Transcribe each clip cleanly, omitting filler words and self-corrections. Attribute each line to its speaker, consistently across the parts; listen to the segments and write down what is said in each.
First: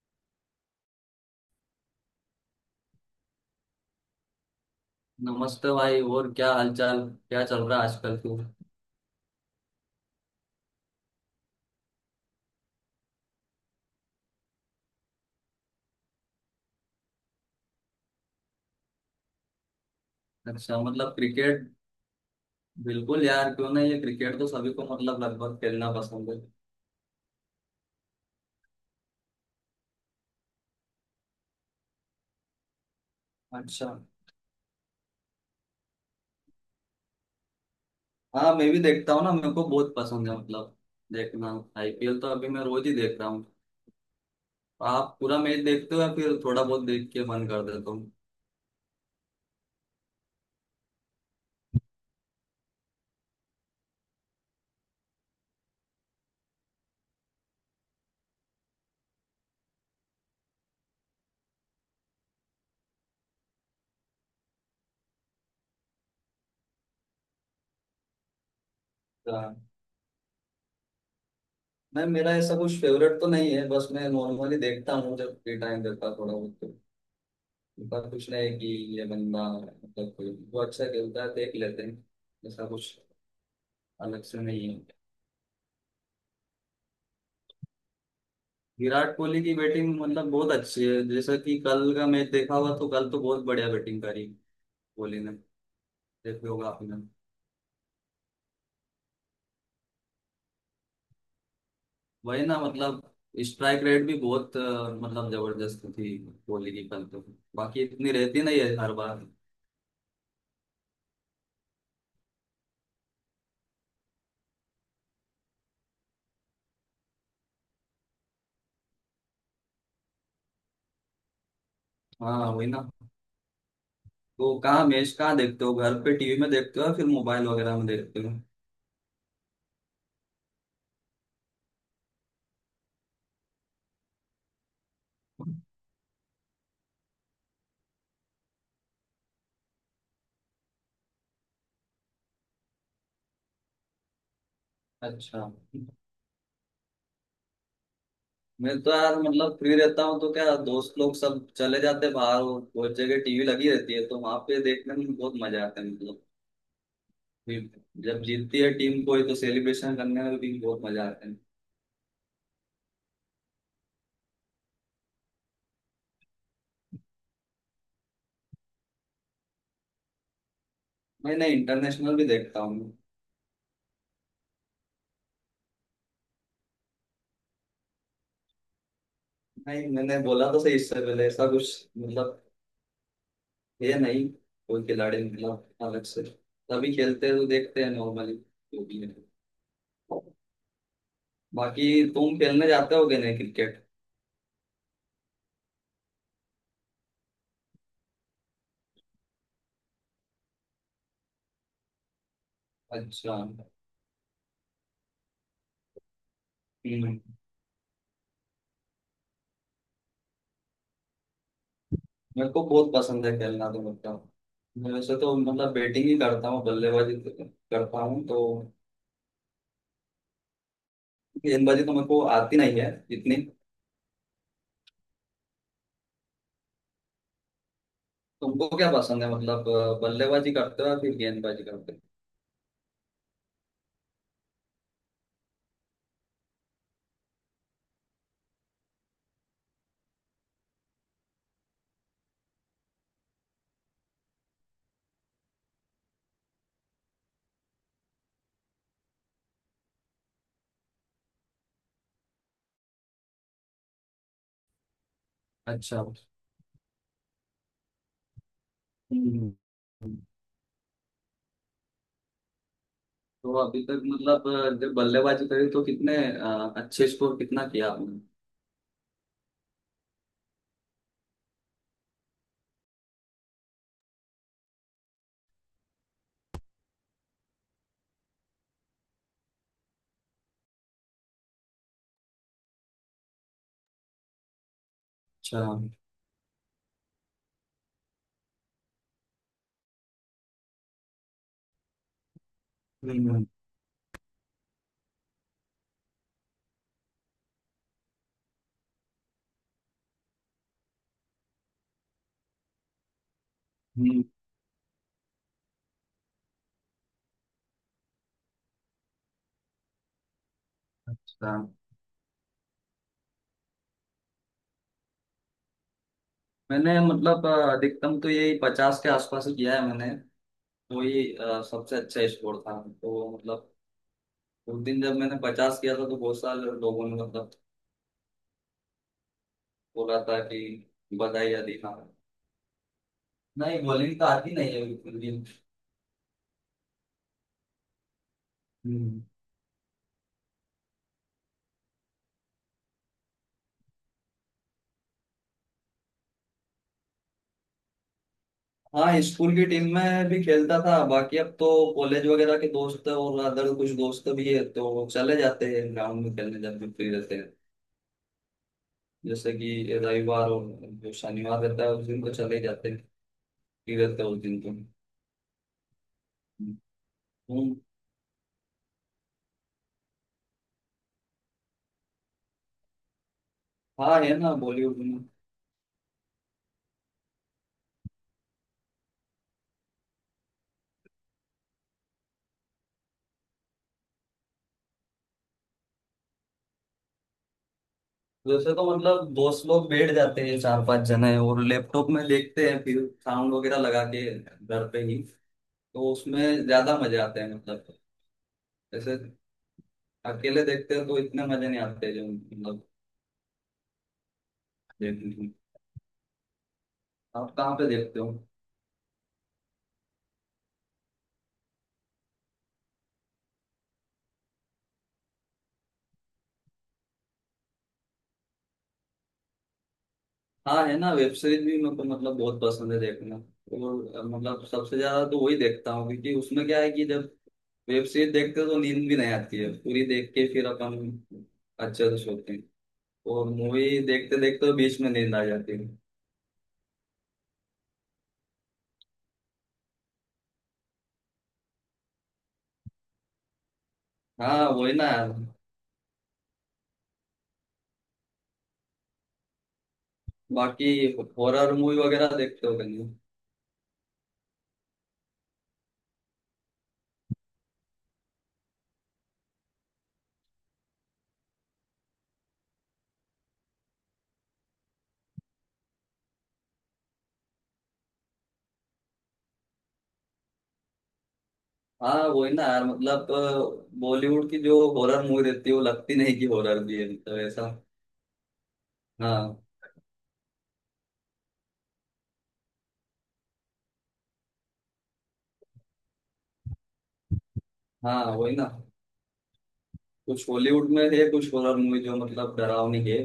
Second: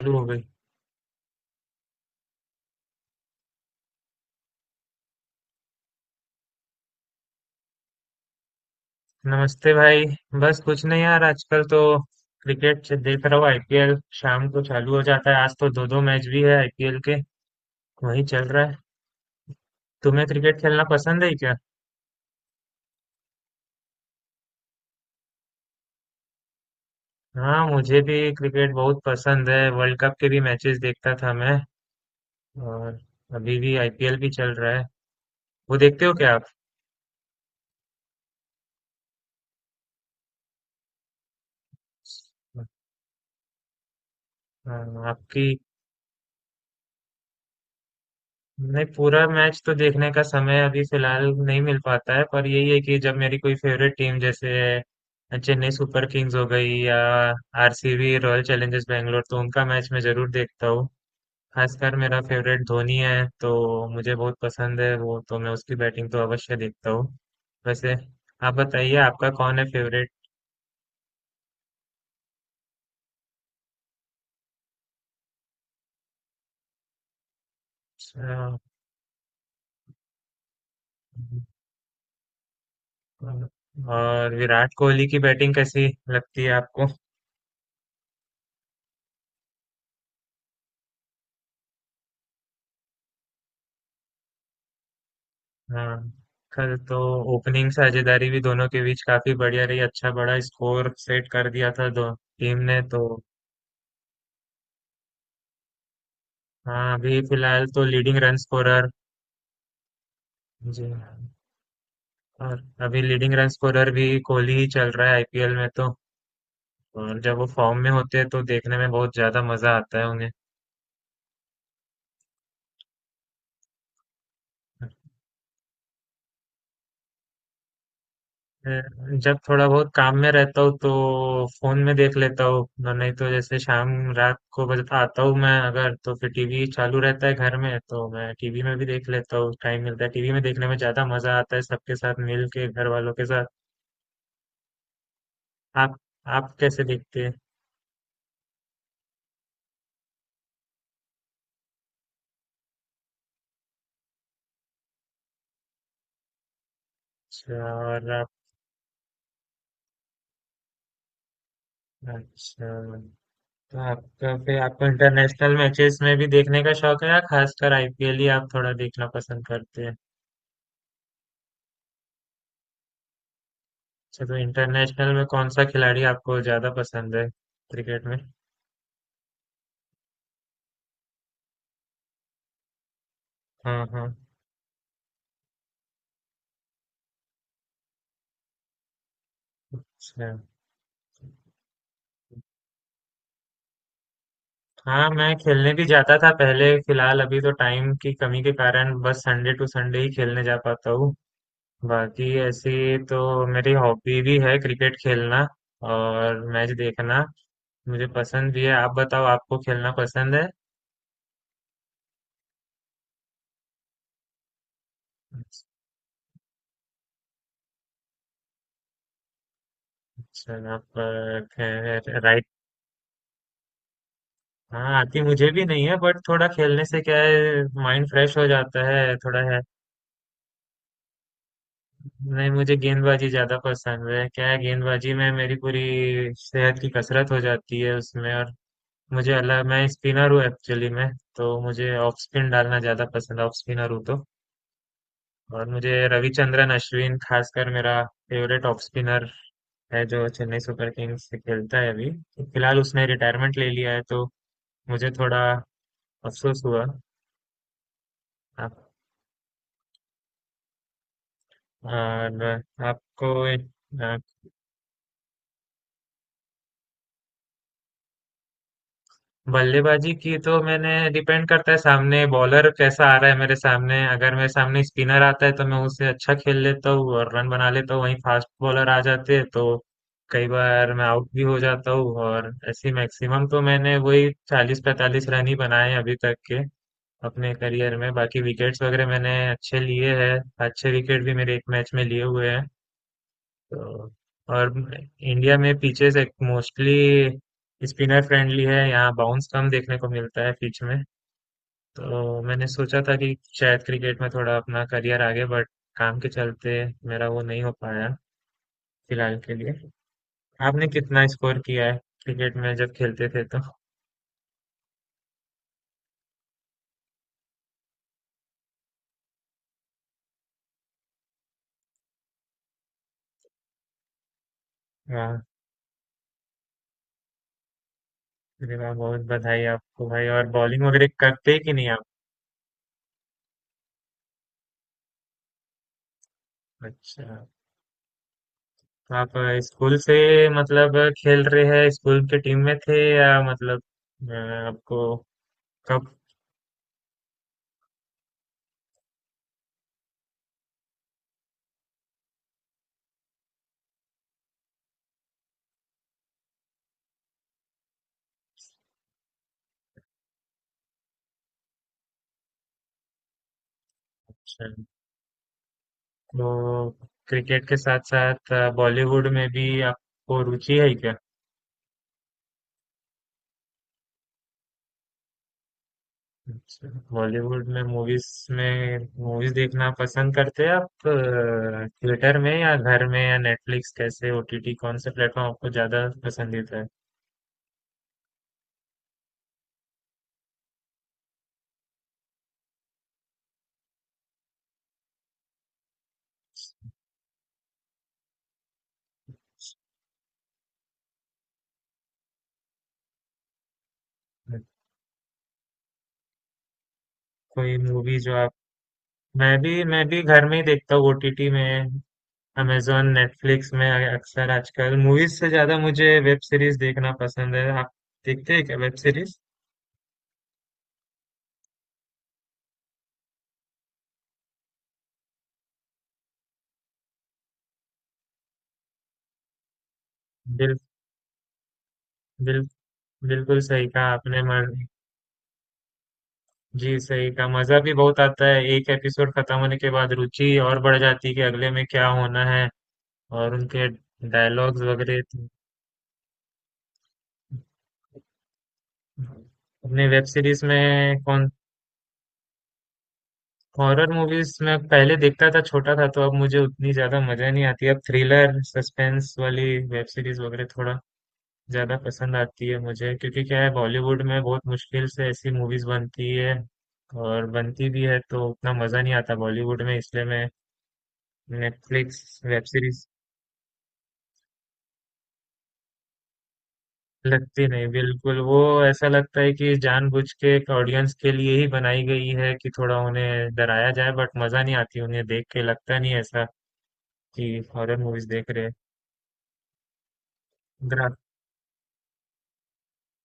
Speaker 1: चालू हो गई।
Speaker 2: नमस्ते भाई। और क्या हालचाल, क्या चल रहा है आजकल तू?
Speaker 1: नमस्ते भाई। बस कुछ नहीं यार, आजकल तो क्रिकेट से देख रहा हूँ। आईपीएल शाम को चालू हो जाता है। आज तो दो दो मैच भी है आईपीएल के। वही चल रहा है। तुम्हें क्रिकेट
Speaker 2: अच्छा,
Speaker 1: खेलना
Speaker 2: मतलब
Speaker 1: पसंद है क्या?
Speaker 2: क्रिकेट। बिल्कुल यार, क्यों नहीं, ये क्रिकेट तो सभी को मतलब लगभग खेलना पसंद है।
Speaker 1: हाँ, मुझे भी क्रिकेट बहुत पसंद है। वर्ल्ड कप के भी मैचेस देखता था मैं। और अभी भी
Speaker 2: अच्छा।
Speaker 1: आईपीएल भी चल रहा है। वो देखते हो क्या आप?
Speaker 2: हाँ, मैं भी देखता हूँ ना, मेरे को बहुत पसंद है मतलब देखना। आईपीएल तो अभी मैं रोज ही देख रहा हूँ।
Speaker 1: हाँ,
Speaker 2: आप पूरा
Speaker 1: आपकी
Speaker 2: मैच देखते हो या फिर थोड़ा बहुत देख के बंद कर देता हूँ?
Speaker 1: नहीं पूरा मैच तो देखने का समय अभी फिलहाल नहीं मिल पाता है, पर यही है कि जब मेरी कोई फेवरेट टीम जैसे चेन्नई सुपर किंग्स हो गई या आरसीबी रॉयल चैलेंजर्स बैंगलोर, तो उनका मैच मैं जरूर देखता हूँ। खासकर मेरा फेवरेट धोनी है, तो मुझे बहुत पसंद है वो। तो मैं उसकी बैटिंग तो अवश्य देखता हूँ। वैसे आप बताइए आपका
Speaker 2: हाँ।
Speaker 1: कौन है फेवरेट।
Speaker 2: नहीं, मेरा ऐसा कुछ फेवरेट तो नहीं है, बस मैं नॉर्मली देखता हूँ जब फ्री टाइम रहता है थोड़ा बहुत तो। पर कुछ नहीं है कि ये बंदा मतलब कोई वो अच्छा खेलता है देख लेते हैं, ऐसा कुछ अलग
Speaker 1: और
Speaker 2: से नहीं
Speaker 1: विराट
Speaker 2: है।
Speaker 1: कोहली की बैटिंग कैसी लगती है आपको?
Speaker 2: विराट कोहली की बैटिंग मतलब बहुत अच्छी है, जैसा कि कल का मैच देखा हुआ तो कल तो बहुत बढ़िया बैटिंग करी कोहली ने।
Speaker 1: हाँ,
Speaker 2: देखे होगा
Speaker 1: कल
Speaker 2: आपने।
Speaker 1: तो ओपनिंग साझेदारी भी दोनों के बीच काफी बढ़िया रही। अच्छा बड़ा स्कोर सेट कर दिया था दो
Speaker 2: वही ना
Speaker 1: टीम ने
Speaker 2: मतलब
Speaker 1: तो।
Speaker 2: स्ट्राइक रेट भी बहुत मतलब जबरदस्त थी कोहली की
Speaker 1: हाँ
Speaker 2: कल
Speaker 1: अभी
Speaker 2: तो।
Speaker 1: फिलहाल
Speaker 2: बाकी
Speaker 1: तो
Speaker 2: इतनी
Speaker 1: लीडिंग रन
Speaker 2: रहती नहीं है
Speaker 1: स्कोरर।
Speaker 2: हर बार।
Speaker 1: जी हाँ, और अभी लीडिंग रन स्कोरर भी कोहली ही चल रहा है आईपीएल में तो। और जब वो फॉर्म में होते हैं तो देखने में बहुत ज्यादा मजा आता है उन्हें।
Speaker 2: हाँ वही ना। तो कहाँ मैच कहाँ देखते हो, घर पे टीवी में देखते हो या फिर मोबाइल वगैरह में देखते हो?
Speaker 1: मैं जब थोड़ा बहुत काम में रहता हूँ तो फोन में देख लेता हूँ। नहीं तो जैसे शाम रात को बस आता हूँ मैं अगर तो फिर टीवी चालू रहता है घर में, तो मैं टीवी में भी देख लेता हूँ। टाइम मिलता है, टीवी में देखने में ज्यादा मजा आता है सबके साथ मिल के, घर वालों के साथ।
Speaker 2: अच्छा।
Speaker 1: आप आप कैसे देखते हैं?
Speaker 2: मैं तो यार मतलब फ्री रहता हूँ तो क्या दोस्त लोग सब चले जाते हैं बाहर, और बहुत जगह टीवी लगी रहती है तो वहां पे देखने में बहुत मजा आता है मतलब।
Speaker 1: अच्छा, और
Speaker 2: जब
Speaker 1: आप?
Speaker 2: जीतती है टीम कोई तो सेलिब्रेशन करने में भी बहुत मजा आता है।
Speaker 1: अच्छा, तो आपका फिर आपको इंटरनेशनल मैचेस में भी देखने का शौक है या खासकर आईपीएल ही आप थोड़ा देखना पसंद करते हैं?
Speaker 2: मैं ना इंटरनेशनल भी देखता हूँ।
Speaker 1: अच्छा, तो इंटरनेशनल में कौन सा खिलाड़ी आपको ज़्यादा पसंद है क्रिकेट में?
Speaker 2: नहीं, मैंने बोला तो सही इससे पहले ऐसा कुछ मतलब
Speaker 1: हाँ
Speaker 2: है
Speaker 1: हाँ।
Speaker 2: नहीं, कोई खिलाड़ी मतलब अलग से। तभी खेलते हैं तो देखते हैं नॉर्मली, जो भी है।
Speaker 1: अच्छा।
Speaker 2: बाकी तुम खेलने जाते होगे नहीं क्रिकेट?
Speaker 1: हाँ, मैं खेलने भी जाता था पहले। फिलहाल अभी तो टाइम की कमी के कारण बस संडे टू संडे ही खेलने जा पाता हूँ। बाकी ऐसी
Speaker 2: अच्छा।
Speaker 1: तो मेरी हॉबी भी है क्रिकेट खेलना और मैच
Speaker 2: हम्म।
Speaker 1: देखना। मुझे पसंद भी है। आप बताओ आपको खेलना पसंद है?
Speaker 2: मेरे को बहुत पसंद है खेलना तो मतलब, मैं वैसे तो मतलब बैटिंग ही करता हूँ, बल्लेबाजी तो करता हूँ तो।
Speaker 1: अच्छा, आप
Speaker 2: गेंदबाजी तो मेरे को
Speaker 1: राइट।
Speaker 2: आती नहीं है इतनी।
Speaker 1: हाँ, आती मुझे भी नहीं है, बट थोड़ा खेलने से क्या है माइंड फ्रेश हो
Speaker 2: तुमको
Speaker 1: जाता
Speaker 2: क्या
Speaker 1: है
Speaker 2: पसंद है
Speaker 1: थोड़ा।
Speaker 2: मतलब बल्लेबाजी करते हो या फिर गेंदबाजी करते हो?
Speaker 1: नहीं, मुझे गेंदबाजी ज़्यादा पसंद है। क्या है, गेंदबाजी में मेरी पूरी सेहत की कसरत हो जाती है उसमें। और मुझे अलग, मैं स्पिनर हूँ एक्चुअली मैं। तो मुझे ऑफ स्पिन डालना ज़्यादा पसंद है, ऑफ स्पिनर हूँ तो। और मुझे रविचंद्रन अश्विन खासकर मेरा फेवरेट ऑफ स्पिनर है, जो चेन्नई सुपर किंग्स से खेलता है अभी। फिलहाल उसने रिटायरमेंट ले लिया है, तो मुझे थोड़ा
Speaker 2: अच्छा।
Speaker 1: अफसोस हुआ। आप-
Speaker 2: हम्म।
Speaker 1: और आपको
Speaker 2: तो अभी तक मतलब जब बल्लेबाजी करी तो कितने अच्छे स्कोर कितना किया आपने?
Speaker 1: बल्लेबाजी की तो मैंने डिपेंड करता है सामने बॉलर कैसा आ रहा है मेरे सामने। अगर मेरे सामने स्पिनर आता है तो मैं उससे अच्छा खेल लेता हूँ और रन बना लेता हूँ। वहीं फास्ट बॉलर आ जाते हैं तो कई बार मैं आउट भी हो जाता हूँ। और ऐसे मैक्सिमम तो मैंने वही 40-45 रन ही
Speaker 2: अच्छा।
Speaker 1: बनाए हैं अभी तक के अपने करियर में। बाकी विकेट्स वगैरह मैंने अच्छे लिए हैं। अच्छे विकेट भी मेरे एक मैच में लिए हुए हैं
Speaker 2: हम्म।
Speaker 1: तो। और इंडिया में पिचेस एक मोस्टली स्पिनर फ्रेंडली है, यहाँ बाउंस कम देखने को मिलता है पिच में। तो मैंने सोचा था कि शायद क्रिकेट
Speaker 2: हम्म।
Speaker 1: में थोड़ा अपना करियर आगे, बट काम के चलते मेरा वो नहीं हो पाया फिलहाल के लिए। आपने कितना
Speaker 2: अच्छा।
Speaker 1: स्कोर किया है क्रिकेट में जब खेलते थे तो?
Speaker 2: मैंने मतलब अधिकतम तो यही 50 के आसपास ही किया है मैंने। वही सबसे अच्छा स्कोर था तो मतलब उस दिन जब मैंने
Speaker 1: वाह,
Speaker 2: 50 किया था तो बहुत सारे लोगों ने मतलब
Speaker 1: अरे वाह, बहुत बधाई आपको
Speaker 2: बोला
Speaker 1: भाई।
Speaker 2: था
Speaker 1: और
Speaker 2: कि
Speaker 1: बॉलिंग वगैरह
Speaker 2: बधाई
Speaker 1: करते हैं
Speaker 2: या
Speaker 1: कि
Speaker 2: दी,
Speaker 1: नहीं
Speaker 2: हाँ।
Speaker 1: आप?
Speaker 2: नहीं, बॉलिंग तो आती नहीं है बिल्कुल
Speaker 1: अच्छा, तो
Speaker 2: भी।
Speaker 1: आप स्कूल से मतलब खेल रहे हैं, स्कूल के टीम में थे या मतलब अ, आपको कब?
Speaker 2: हाँ, स्कूल की टीम में भी खेलता था। बाकी अब तो कॉलेज वगैरह के दोस्त और अदर कुछ दोस्त भी है तो चले जाते हैं ग्राउंड में खेलने जब भी फ्री रहते हैं। जैसे कि रविवार और जो शनिवार रहता है उस दिन तो चले ही जाते हैं, फ्री रहते हैं उस दिन
Speaker 1: अच्छा,
Speaker 2: तो।
Speaker 1: तो क्रिकेट
Speaker 2: हम्म।
Speaker 1: के साथ साथ बॉलीवुड में भी आपको रुचि है क्या?
Speaker 2: हाँ है ना, बॉलीवुड में।
Speaker 1: अच्छा, बॉलीवुड में मूवीज देखना पसंद करते हैं आप थिएटर में या घर में या नेटफ्लिक्स, कैसे ओटीटी कौन से प्लेटफॉर्म आपको ज्यादा पसंदीदा है?
Speaker 2: वैसे तो मतलब दोस्त लोग बैठ जाते हैं चार पांच जने, और लैपटॉप में देखते हैं फिर, साउंड वगैरह लगा के घर पे ही। तो उसमें ज्यादा मजे आते हैं मतलब। जैसे अकेले देखते हैं तो इतने मजे नहीं आते जो मतलब देखने। आप कहाँ
Speaker 1: कोई
Speaker 2: पे
Speaker 1: मूवी
Speaker 2: देखते हो?
Speaker 1: जो आप मैं भी घर में ही देखता हूँ ओटीटी में, अमेजोन नेटफ्लिक्स में। अक्सर आजकल मूवीज से ज्यादा मुझे वेब सीरीज देखना पसंद है। आप देखते हैं क्या वेब सीरीज?
Speaker 2: हाँ है ना, वेब सीरीज भी मेरे को मतलब बहुत पसंद है देखना, और मतलब सबसे ज्यादा तो वही देखता हूँ, क्योंकि उसमें क्या है कि जब वेब सीरीज देखते हो तो नींद भी नहीं आती है, पूरी देख के फिर अपन अच्छे से सोते
Speaker 1: बिल,
Speaker 2: हैं। और
Speaker 1: बिल्कुल सही
Speaker 2: मूवी
Speaker 1: कहा
Speaker 2: देखते
Speaker 1: आपने
Speaker 2: देखते तो
Speaker 1: मन।
Speaker 2: बीच में नींद आ जाती है।
Speaker 1: जी सही कहा, मजा भी बहुत आता है एक एपिसोड खत्म होने के बाद। रुचि और बढ़ जाती है कि अगले में क्या होना है। और उनके
Speaker 2: हाँ
Speaker 1: डायलॉग्स
Speaker 2: वही ना
Speaker 1: वगैरह
Speaker 2: यार।
Speaker 1: तो- अपने वेब सीरीज
Speaker 2: बाकी
Speaker 1: में कौन
Speaker 2: हॉरर मूवी वगैरह देखते हो कहीं?
Speaker 1: हॉरर मूवीज में पहले देखता था, छोटा था तो। अब मुझे उतनी ज्यादा मजा नहीं आती, अब थ्रिलर सस्पेंस वाली वेब सीरीज वगैरह थोड़ा ज़्यादा पसंद आती है मुझे। क्योंकि क्या है, बॉलीवुड में बहुत मुश्किल से ऐसी मूवीज़ बनती है, और बनती भी है तो उतना मज़ा नहीं आता बॉलीवुड में। इसलिए मैं नेटफ्लिक्स
Speaker 2: हाँ वही ना
Speaker 1: वेब
Speaker 2: यार,
Speaker 1: सीरीज
Speaker 2: मतलब बॉलीवुड की जो हॉरर मूवी रहती है वो लगती नहीं कि हॉरर भी है मतलब
Speaker 1: लगती
Speaker 2: ऐसा।
Speaker 1: नहीं, बिल्कुल वो। ऐसा लगता है
Speaker 2: हाँ।
Speaker 1: कि जानबूझ के एक ऑडियंस के लिए ही बनाई गई है कि थोड़ा उन्हें डराया जाए, बट मज़ा नहीं आती उन्हें देख के। लगता नहीं ऐसा कि हॉरर
Speaker 2: हाँ
Speaker 1: मूवीज़ देख
Speaker 2: वही ना।
Speaker 1: रहे
Speaker 2: कुछ हॉलीवुड में
Speaker 1: हैं।
Speaker 2: है कुछ हॉरर मूवी जो मतलब डरावनी है।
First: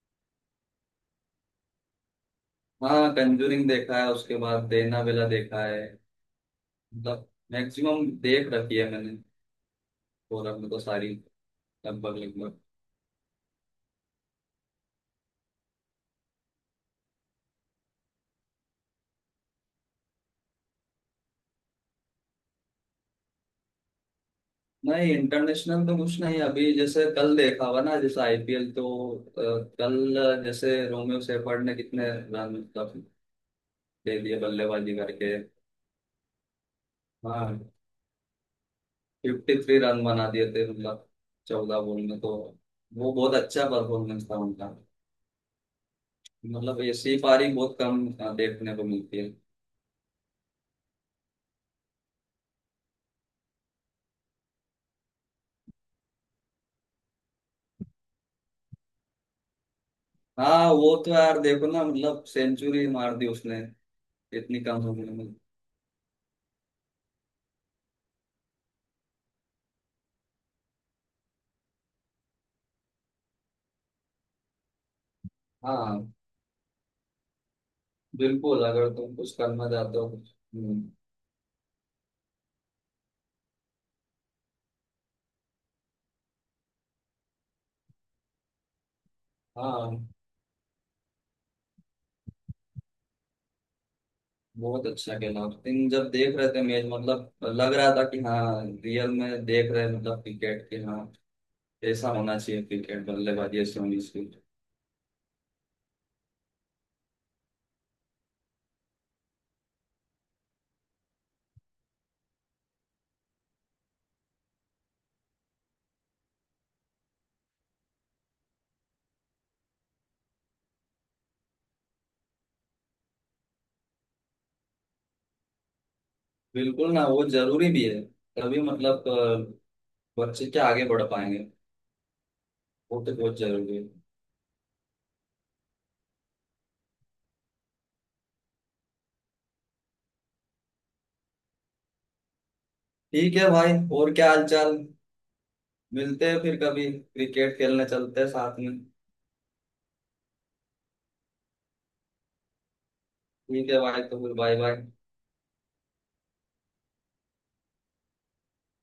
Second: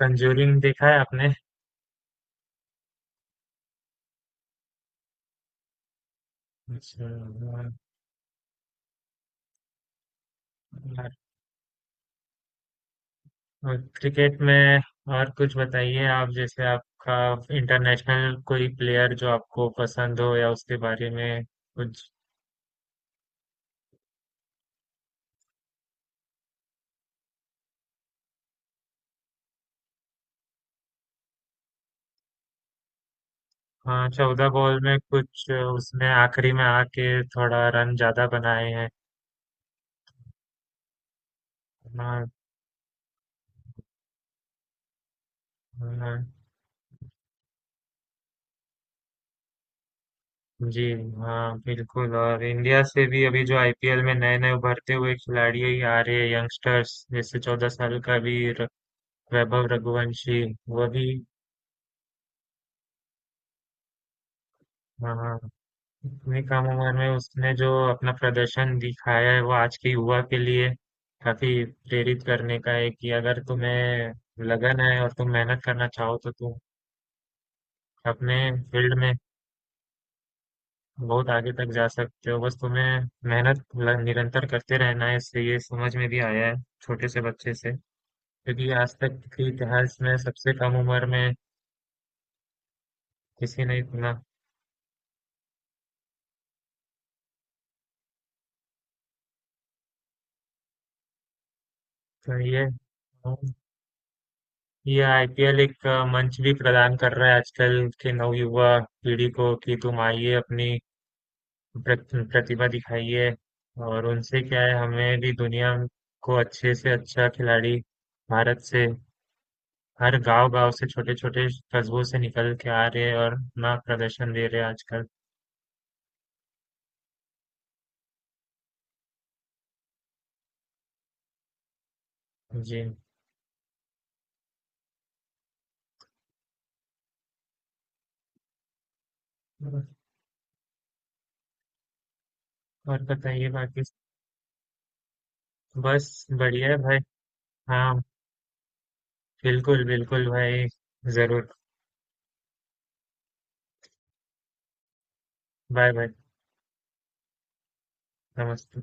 Speaker 1: कंजूरिंग देखा है आपने?
Speaker 2: हाँ, कंजूरिंग देखा है, उसके बाद एनाबेला देखा है।
Speaker 1: अच्छा।
Speaker 2: मतलब मैक्सिमम देख रखी है मैंने, हॉरर में तो
Speaker 1: हाँ,
Speaker 2: सारी, लगभग लगभग।
Speaker 1: और क्रिकेट में और कुछ बताइए आप। जैसे आपका इंटरनेशनल कोई प्लेयर जो आपको पसंद हो या उसके बारे में कुछ।
Speaker 2: नहीं, इंटरनेशनल तो कुछ नहीं। अभी जैसे कल देखा हुआ ना, जैसे आईपीएल तो अ, कल जैसे रोमियो सेफर्ड ने कितने रन मतलब
Speaker 1: हाँ,
Speaker 2: दे दिए
Speaker 1: 14 बॉल
Speaker 2: बल्लेबाजी
Speaker 1: में
Speaker 2: करके।
Speaker 1: कुछ उसने आखिरी में आके थोड़ा
Speaker 2: हाँ।
Speaker 1: रन ज्यादा बनाए हैं।
Speaker 2: 53 रन बना दिए थे मतलब, 14 बॉल में
Speaker 1: हाँ
Speaker 2: तो। वो बहुत अच्छा परफॉर्मेंस था उनका।
Speaker 1: हाँ,
Speaker 2: मतलब ऐसी पारी बहुत कम देखने को मिलती है।
Speaker 1: जी हाँ, बिल्कुल। और इंडिया से भी अभी जो आईपीएल में नए नए उभरते हुए खिलाड़ी ही आ रहे हैं, यंगस्टर्स, जैसे 14 साल का भी वैभव रघुवंशी।
Speaker 2: हाँ
Speaker 1: वह
Speaker 2: वो
Speaker 1: भी।
Speaker 2: तो यार देखो ना, मतलब सेंचुरी मार दी उसने, इतनी कम उम्र में।
Speaker 1: हाँ, इतनी कम उम्र में उसने जो अपना प्रदर्शन दिखाया है वो आज के युवा के लिए काफी प्रेरित करने का है कि अगर तुम्हें लगन है और तुम मेहनत करना
Speaker 2: हाँ
Speaker 1: चाहो तो तुम अपने
Speaker 2: बिल्कुल, अगर
Speaker 1: फील्ड में
Speaker 2: तुम कुछ करना चाहते हो कुछ। हम्म।
Speaker 1: बहुत आगे तक जा सकते हो। बस तुम्हें मेहनत निरंतर करते रहना है। इससे ये समझ में भी आया है छोटे से बच्चे से, क्योंकि आज तक के इतिहास
Speaker 2: हाँ
Speaker 1: में सबसे कम उम्र में किसी ने इतना।
Speaker 2: बहुत अच्छा खेला उस दिन जब देख रहे थे मैच, मतलब लग रहा था कि हाँ रियल में देख रहे हैं मतलब क्रिकेट के। हाँ ऐसा
Speaker 1: तो
Speaker 2: होना चाहिए, क्रिकेट बल्लेबाजी ऐसी होनी चाहिए।
Speaker 1: ये आईपीएल एक मंच भी प्रदान कर रहा है आजकल के नवयुवा पीढ़ी को कि तुम आइए अपनी प्रतिभा दिखाइए। और उनसे क्या है, हमें भी दुनिया को अच्छे से अच्छा खिलाड़ी भारत से, हर गांव गांव से, छोटे छोटे कस्बों से निकल के आ रहे हैं और अपना प्रदर्शन दे रहे हैं आजकल।
Speaker 2: बिल्कुल ना, वो जरूरी भी है। तभी मतलब बच्चे क्या आगे बढ़ पाएंगे।
Speaker 1: जी,
Speaker 2: वो तो बहुत जरूरी है।
Speaker 1: और
Speaker 2: ठीक
Speaker 1: बताइए
Speaker 2: है भाई।
Speaker 1: बाकी।
Speaker 2: और क्या हाल चाल। मिलते
Speaker 1: बस
Speaker 2: हैं फिर
Speaker 1: बढ़िया है
Speaker 2: कभी,
Speaker 1: भाई।
Speaker 2: क्रिकेट खेलने
Speaker 1: हाँ,
Speaker 2: चलते हैं साथ में।
Speaker 1: बिल्कुल बिल्कुल भाई। जरूर।
Speaker 2: ठीक है भाई, तो फिर बाय बाय।
Speaker 1: Bye bye. नमस्ते।